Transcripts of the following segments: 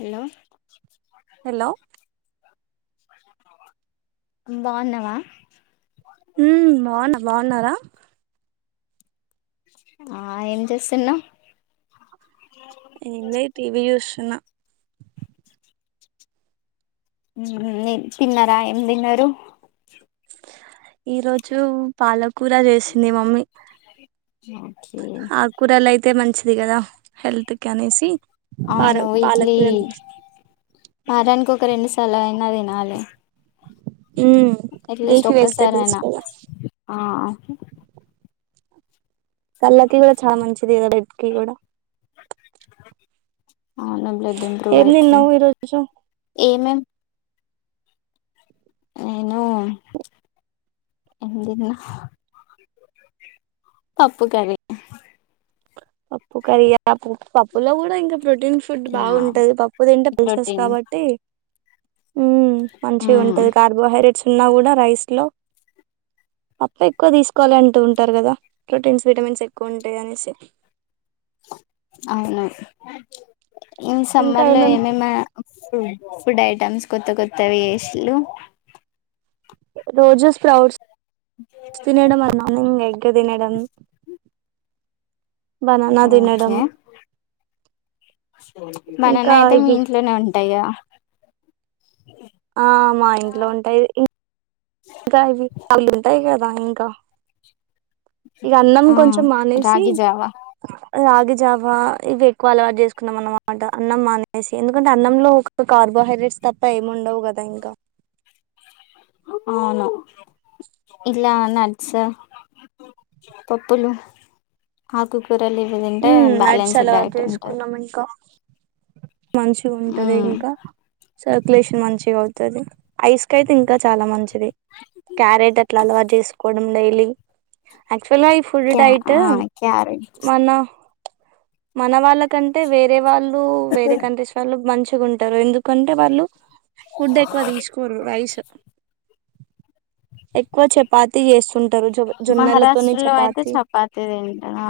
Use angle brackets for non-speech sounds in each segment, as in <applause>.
Hello hello బాగున్నావా ఉ బాగున్న బాగున్నారా ఆ ఏం చేస్తున్నావ్ ఏం లే టీవీ చూస్తున తిన్నారా ఏం తిన్నారూ ఈరోజు పాల కూర చేసింది మమ్మీ ఓకే ఆకుకూరలు అ యితే మంచిది కదా హెల్త్ క అనేసి పాల అవును వీక్లీ పాలకూర వారానికి ఒక రెండు సార్లు అయినా తెనాలి ఉమ్ అట్లీస్ట్ లీఫీ ఒక్కసారి వెజిటబుల్స్ అయినా కదా కళ్ళకి కూడా చాలా మంచిది కదా బడ్కి కూడా అవును బ్లడ్ ఇంప్రూవ్ ఏం అయితది తిన్నావు ఈరోజు ఏమేం నేను ఏం తిన్నా పప్పు కర్రీ పప్పు కర్రీ ఆ పప్పులో కూడా ఇ ప్రొటీన్ ఫుడ్ యా బాగుంటది పప్పు తింటే పిలిసేస్ ప్రోటీన్ కాబట్టి మంచి మ్మ్ ఉంటది కార్బోహైడ్రేట్స్ ఉన్నా కూడా రైస్ లో పప్పు ఎక్కువ తీసుకోవాలి అంటూ ఉంటారు కదా ప్రోటీన్స్ విటమిన్స్ ఎక్కువ ఉంటాయి అనేసి అవును ఇ ఇంకా సమ్మర్ లో ఏమేం ఏమేమ ఫుడ్ ఐటమ్స్ కొత్త కొత్తవి ఏసీలు రోజు ప్రౌడ్స్ తినడం మార్నింగ్ ఎగ్ తినడం బననా తినడం బననా ఇంకా అయితే మీ ఇవి ఇంట్లోనే ఉంటాయా గా ఆ మా ఇంట్లో ఉంటాయి ఇకావి చలు ఉంటాయి కదా ఇకా ఇక అన్నం ఆ కొంచెం మానేసి రాగి జావా రాగిజావా ఇవి ఎక్కువ అలవాటు చేసుకు కున్నాం అనమాట అన్నం మానేసి ఎందుకంటే అన్నంలో ఒక కార్బోహైడ్రేట్స్ తప్ప ఏమి ఉండవు కదా ఇంకా అవును ఇట్లా నట్స్ పప్పులు ఆకు కూరలు ఇవి తింటే ఉమ్ నట్స్ బ్యాలెన్స్డ్ అలవాటు డైట్ ఉంటుంది చేసుకున్నాం ఇంకా మంచిగా ఉంటది ఉమ్ ఇంకా సర్కులేషన్ మంచిగా అవుతుది ఐస్ కి అయితే ఇంకా చాలా మంచిది క్యారెట్ అట్లా అలవా చేసుకోవడం డైలీ యాక్చువల్ గా ఈ ఫుడ్ క్యా డైట్ ఆ క్యారెట్ మన మన వాళ్ళకంటే వేరే వాళ్ళు వేరే కంట్రీస్ వాళ్ళు మంచిగా ఉంటారు ఎందుకంటే వాళ్ళు ఫుడ్ ఎక్కువ తీసుకోరు రైస్ ఎక్కువ చపాతి చేసు టారు జొ జొన్నెలతోని మహారాష్ట్రలో అయితే చపాతి తింటా ఆ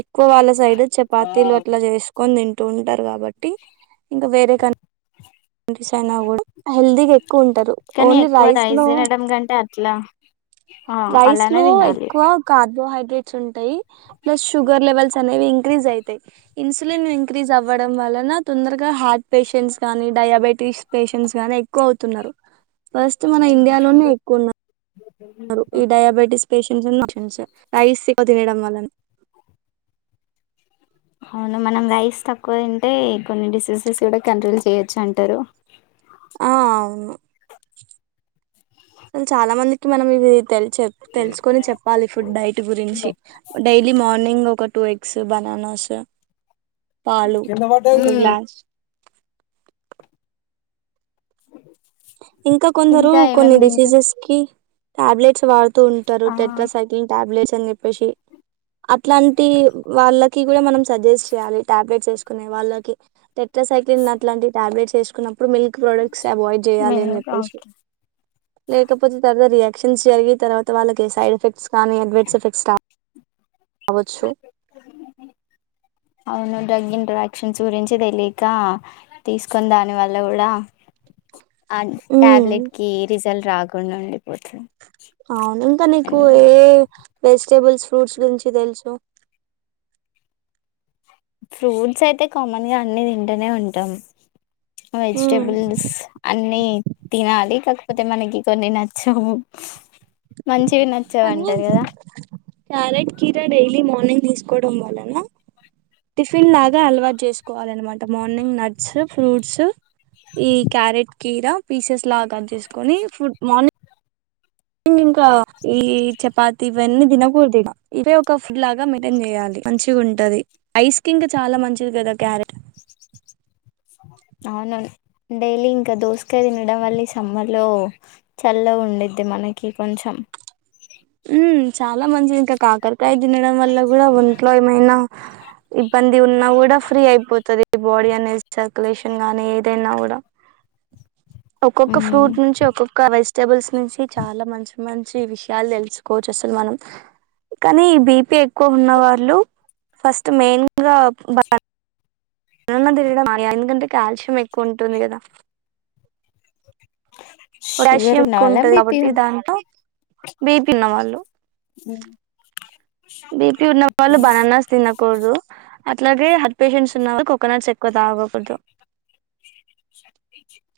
ఎక్కువ వాళ్ళ సైడ్ చపాతీలు అట్లా చేసుకొని తింట ఉంటారు కాబట్టి ఇంకా వేరే కనీ స్ అయినా కూడా హెల్దీగా ఎక్కువ ఉంటారు కానీ ఓన్లీ ఎక్కువ రైస్ ను తినడం కంటే అట్లా ఆ రైస్ అలానే లో తినాలి ఎక్కువ కార్బోహైడ ట్స్ ఉంటాయి ప్స్ షుగర్ లెవెల్స్ అనేవి ఇంక్రీ అవుతాయి ఇన్సులిన్ ఇంక్రీస్ అవ ఆవ్వడం వలన తొందరగా హార్ట్ పేషెంట్స్ గానీ డయాబెటీస్ పేషెంట్స్ కానే ఎక్కువ అవుతున్నారు ఫస్ట్ మన ఇండియాలోనే ఎక్కువ ఉన్నారు ఈ డయాబెటిస్ పేషన్స్ మోషన్స్ రైస్ ఎక్కువ తినడంవల్లనా అవును మనం రైస్ తక్కువ తింటే కొన్ని డిసీజెస్ కూడా కంట్రోల్ చేయొచ్చు అంటారు కానీ చాలా మందికి మనం ఇవి తెల్ చె తెలుసుకొని చెప్పాలి ఫుడ్ డైట్ గురించి డైలీ మార్నింగ్ ఒక టూ ఎగ్స్ బనానాస్ పాలు ఒక ఉమ్ గ్లాస్ ఇంకా కొందరు ఏమేం కొన్ని తింటు డిసీజెస్కి టాబ్లెట్స్ వాడ్ ఉంటారు ఆ టెట్రా సైకిలింగ్ టాబ్లెట్స్ అని చెప్పేసి ఇట్లాంటి వాళ్ళకి కూడా మనం సజెస్ట్ చేయ్యాలి టాబ్లెట్స్ వేసుకునే వాళ్ళకి టెట్ల సైక్లిన్ అలాంటి టాబ్లెట్స్ వేసుకుప్పుడు మల్క్ ప్రొడక్ట్స్ అవాయిడ్ చేయాలి మేము అని లేకపోతే తరరె రియాక్షన్స్ జరిగి తర్వాత వాళ్ళకి సైడ్ ఎఫెక్ట్స్ కానీ అడ్వర్డ్స్ ఎఫెక్ట్స్ రా ఆవచ్చు అవును డ్రగ్ ఇంట్రాక్షన్స్ గురించి తెలియక తీసుకొని దాని వల్ల కూడా ఆ ఉమ్ ట్యాబ్లెట్కి రిజల్ట్ రాకుండా ఉండిపోతుంది అవునింకా నీకు అండ్ ఏ వెజిటబుల్స్ ఫ్రూట్స్ గురించి తెలుసు ఫ్రూట్స్ అయితే కామన్గ అన్ని తింటనే ఉంటాం ఉమ్ వెజిటబుల్స్ అన్ని తినాలి క కాకపోతే మనకి కొన్ని నచ్చవు మంచివి నచ్చవు కానీ అంటారు కదా క్యారెట్ కీరా డైలీ మార్నింగ్ తీసుకోవడం వల్లనా టిఫిన్ లాగా అలవాటు చేసుకోవాలనమాట మార్నింగ్ నట్స్ ఫ్రూట్స్ ఈ క్యారెట్ కీరా పీసెస్ లాగా కట్చెస్కుని ఫుడ్ మార్నింగ్ ఆ ఈ చపాత్ ఇవన్నీ దినకూడ్దిగ అంటే ఒక ఫుడ్ లాగా మెయింటైన్ చేయాలి మంచిగా ఉంటది ఐస్ కింకా చాలా మంచిది కదా కర్రెక్ట్ అవునను డైలీ ఇంకా దోసకాయ తినడం వల్ల సమ్మర్ లో చల్లగ ఉండేది మనకి కొంచెం ఉ చాలా మంచిది ఇంకా కాకరకాయ తినడం వల్ల కూడా ఒంట్లో ఏమైనా ఇబ్బంది ఉన్నా కూడా ఫ్రీ అయిపోతుది బాడీ అనే సర్క్యులేషన్ గానీ ఏదైనా కూడా ఒక్కొక్క ఉమ్, ఫ్రూట్ నుంచి ఒక్కొక్క వెజ్ బుల్స్ నుంచి చాలా మంచి మంచి విషయాలు తెలుసుకోవచ్చు అస్ల్ మనం కానీ ఈ బీపీ ఎక్కువ ఉన్న వాళ్ళు ఫస్ట్ మెయిన్గా బ తిడం మ ఎందుకంటే కాల్షియం ఎక్కువ ఉంటుంది కదా షుగర్ పొటాషియం ఉన్న ఎక్కువ వాళ్ళ ఉంటది బీపీ కాబట్టి ఉన్న దాంట్లో బీ పి ఉన్నవాళ్లు హ్మ్ ఓకే కోదు అట్లాగే హార్ట్ పేషెంట్స్ ఉన్న కోకోనట్స్ ఎక్కువ తాగకూడదు <inaudible>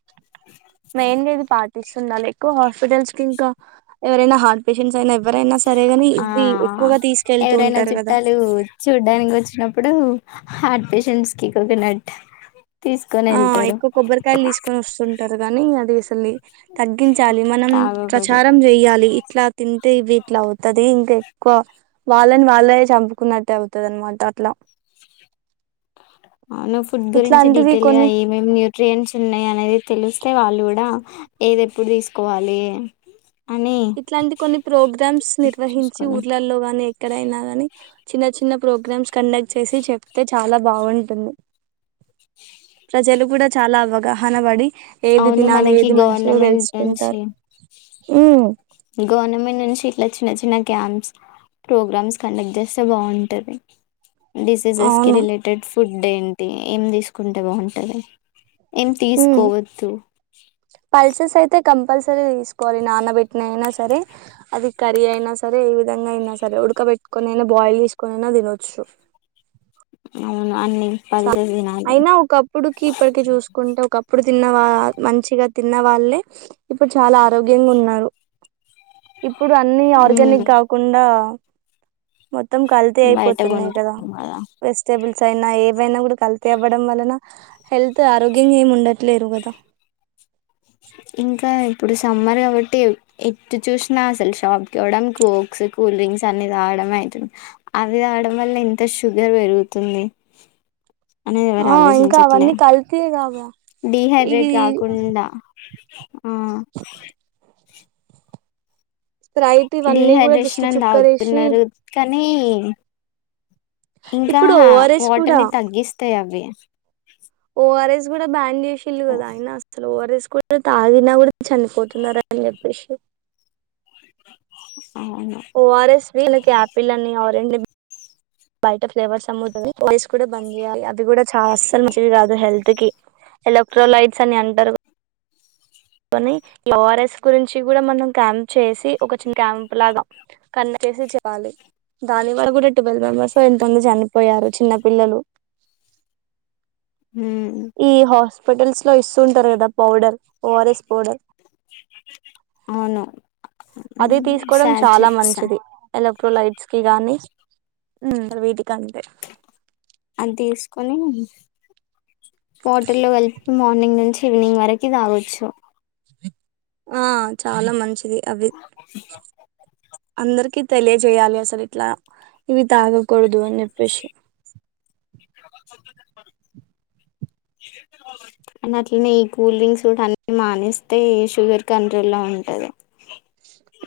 మెయిన్ గా ఇది పాటిస్తుండాలా ఎక్కువ హాస్పిటల్స్ ఇంకా ఎవరైనా హార్ట్ పేషెంట్స్ అయినా ఎవరైనా సరేగాని ఆ ఇవి ఎక్కువగా తీసుకెళ్తూ ఎవరైనా ఉంటారు కదా చుట్టాలు చూడ్డానికి వచ్చినప్పుడు హార్ట్ పేషెంట్స్కి కోకోనట్ తీసుకొని వెళ్తా ఆ ఎక్కువ కొబ్బరకాయలు తీస్కునొస్తుంటారు కానీ అది అసలీ తగ్గించాలి మన తాగకూడదు ప్రచారం చెయాలి ఇట్లా తిన్ వీట్ల అవుతది ఇంకా ఎక్కువ వాళ్ళని వాళ్ళే చంపుకున్నట్టే అవుతది అనమాట అట్లా <inaudible> అవును ఫుడ్ గురించి ఇట్లాంటివి డీటెయిల్ గా కొన్ని ఏమేమి న్యూట్రియన్స్ ఉన్నాయి అనేది తెలిస్తే వాళ్ళు కూడా ఏది ఎప్పుడు తీసుకోవాలి అని ఇట్లాంటి కొన్ని ప్రోగ్రామ్స్ నిర్వహించి చూసుకోని ఊర్లల్లో గాని ఎక్కడైనా గాని చిన్న చిన్న ప్రోగ్రామ్స్ కండక్ట్ చేసి చెప్తే చాలా బాగుంటుంది ప్రజలు కూడా చాలా ఆవగాహనవడి ఏది అవును తినాలి మనకి ఏది మంచిగా గవర్నమెంట్ నుంచి తెలుసుకుంటారు ఉ గవర్నమెంట్ నుంచి ఇట్లా చిన్న చిన్న క్యాంప్స్ ప్రోగ్రామ్స్ కండక్ట్ చేస్తే బాగుంటది డిసీజెస్ కి అవును రిలేటెడ్ ఫుడ్ ఏంటి ఏం తీసుకుంటే బాగుంటది ఏం ఉమ్ తీసుకోవద్దు పల్సెస్ అయితే కం కంపల్సరీ గా తీసుకోవాలి నానబెట్టిన అయినా సరే అది కర్రి అయినా సరే ఏ విధంగా అయినా సరే ఉడక పెట్టుకొని అయిన బాయిల్ చేసుకని అయిన తినొచ్చు అవును అన్ని పల్సెస్ తినాలి అయినా ఒకప్పుడుకి ఇప్పటికి చూసుకుంటే ఒకప్పుడు తిన్నవా మంచిగా తిన్న వాళ్ళే ఇప్పుడు చాలా ఆరోగ్యంగా ఉన్నారు ఇప్పుడు అన్ని ఆర్గానిక్ ఉమ్ కాకుండా మొత్తం కల్తీ బయట అయిపోతున్నాయ్ కదా కొంటున్నాం వెజిటెబుల్స్ అయినా ఏ ఎవైనా కూడా కల్తీ అవ్వడం వలన హెల్త్ ఆరోగ్యంగా ఏమి ఉండట్లేరు కదా ఇంకా ఇప్పుడు సమ్మర్ కాబట్టి ఎట్టు చూసినా అసలు షాప్కి ఓడం కోక్స్ కూల్ డ్రింక్స్ అన్ని త గమే అవి రావడం వల్లే ఇంత షుగర్ పెరుగుతుంది అనేది ఎవరు ఆ ఇంకా ఆలోచించట్లే అవన్నీ కల్తీ కాగా డిహైడ్రేట్ ఇది కాకుండా ఆ స్ప్రైట్ ఇవన్నీ కూడా జస్ట్ డిహైడ్రేషన్ అన్ చుక్కరేసి తాగుతున్నారు కానీ అనీ ఇంకా ఇప్పుడు ఓఆర్ఎస్ కూడా వాటర్ని తగ్గిస్తాయి అవి ఓఆర్ఎస్ కూడా బ్యాన్ చేసిళ్ళు కదా అయిన అసలు ఓఆర్ఎస్ తాగిన కూడా చనిపోతున్నారా అని చెప్పేసి అవును ఓఆర్ఎస్వి ఆయాపిల్ అని ఆరెంజ్ బయట ఫ్లేవర్స్ అమ్ముతది వాయిస్ కూడా బంద అవి కూడా చాల అస్సలు మంచివి కాదు హెల్త్ కి ఎలక్ట్రోలైట్స్ అని అంటరు కని ఓఆర్ఎస్ గురించి కూడా మనం క్యాంప్ చేసి ఒక చిన్న క్యాంప్ లాగా కాని చేసి చెపాలి దాని వల్ కూడా ట్వెల్వ్ మెంబెర్స్ ఎంతోమంది చనిపోయారు చిన్న పిల్లలు ఉమ్ ఈ హాస్పిటల్స్ లో ఇస్తుంటారు కదా పౌడర్ ఓఆర్ఎస్ పౌడర్ అవును అది తీసుకోడం చాలా సాచెట్స్ మంచిది ఎలక్ట్రోలైట్స్ కి గాని వేటి కా అన్ తీసుకొని వాటి లో వల్ కలిపి మార్నింగ్ నుంచి ఈవినింగ్ వరకి తాగొచ్చు ఆ చాలా మంచిది అవి అందరికి తెలియజేయాలి అసలు ఇట్లా ఇవి తాగకూడదు అని చెప్పేసి <unintelligible> అని అట్లనే ఈ కూల్ డ్రింక్ సూట్ అన్ని మానిస్తే షుగర్ కంట్రోల్ లో ఉంటది అ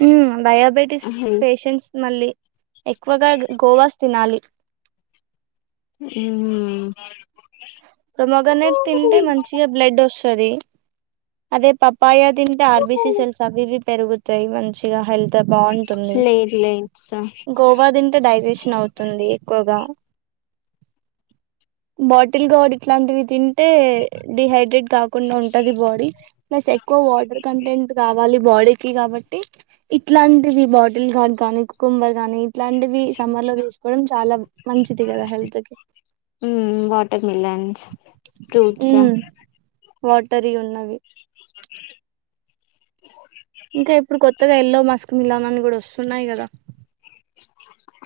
ఉ డయాబెటిస్ పషెంట్స్ మళ్ళీ ఎక్కువగా గోవాస్ తినాలి ఉ పొమగనేట్ తింటే మంచిగా బ్లడ్ ఒస్తది అదే పప్పాయ తింటే ఆర్బీసి సెల్స్ అవి ఇవి పెరుగుతయి మంచిగా హెల్త్ బాగుంటుంది ప్లేట్లెట్స్ గోవా తింట డైజెషన్ అవుతుంది ఎక్కువగా బాటిల్గాడ్ ఇట్లాంటివి తిన్ టే డిహైడ్రేట్ కాకుండా ఉంటది బాడీ ప్లస్ ఎక్కువ వాటర్ కంటెంట్ కావాలి బాడీకి కాబట్టి ఇట్లాంటివి బాటిల్గార్డ్ గానీ కుకుంబర్ గానీ ఇట్లాంటివి సమ్మర్ లో తీసుకోవడం చాలా మంచిది కదా హెల్త్ కి వేన్స్ ఫ్రూట్స్ ఉమ్ వాటరీ ఉన్నవి ఇంకా ఇప్పుడు ఎల్లో మస్క్మిలాన్ అని కూడా వస్తు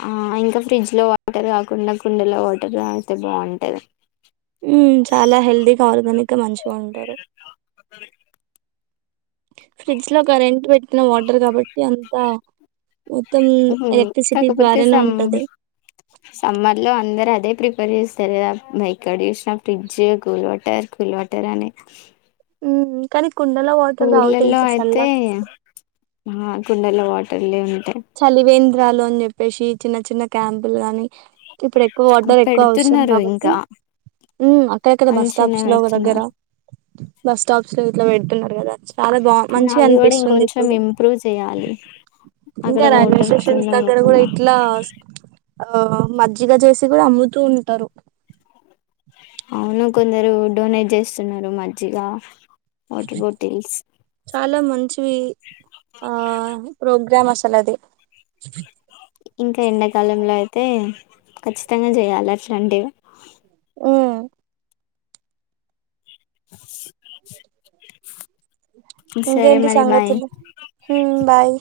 ఆ ఇంకా ఫ్రెంన్డ్స్ లో వాటర్ కాకుండా కుండలో వాటర్ తగితే బావుంటది చాలా హెల్దీగా ఆర్గానిక్గా మంచిగా ఉంటారు <unintelligible> ఫ్రిడ్జ్ లో కరెంట్ పెట్టిన వాటర్ కాబట్టి అంతా మొత్తం మ్మ్. ఎలక్ట్రిసిటీ కాకపోతే ద్వారానే సమ్ ఉంటది సమ్మర్ లో ప్రిపేర్ చేస్తారు కదా ఎక్కడ చూసిన fridge cool water cool water అనే ఉ కానీ కుండలో వాటర్ తావుతే ఊర్లలో ఇంక అయితే చల్లగ ఆ కుండలో వాటర్లే ఉంటాయి చలివేంద్రాలు అని చెప్పేసి చిన్న చిన్న క్యాంపులు గాని ఇప్పుడు ఎక్కువ వాటర్ ఎక్కువ అవసరం పెడుతున్నారు కాబట్టి ఇంకా అక్కడ కదా బస్ మంచినే స్టాప్స్ లో ఒక దగ్గర పెడుతున్నారు బస్ స్టాప్స్ లో ఇట్లా పెడుతున్నారు కదా చాలా బా కానీ మంచిగా అవి కూడా అనిపిస్తుంది ఇంకొంచెం ఇప్పుడు ఇంప్రూవ్ చేయాలి అక్కడ ఇంకా రైల్వే వాటర్ కింద స్టేషన్స్ దగ్గర కూడా పోకుండా ఇట్లా ఆ మజ్జిగ చేసి కూడా అమ్ముతూ ఉంటారు అవును కొందరు డొనేట్ చేస్తున్నారు మజ్జిగా చాలా మంచివి ఆ ప్రోగ్రామ్ అస అది ఇంకా ఎండాకాలంలో అయితే ఖచ్చితంగా చేయాలి అట్లాంటివి ఉమ్ సరే ఇంకేంటి మరి బాయ్ సంగతులు హ్మ్ బాయ్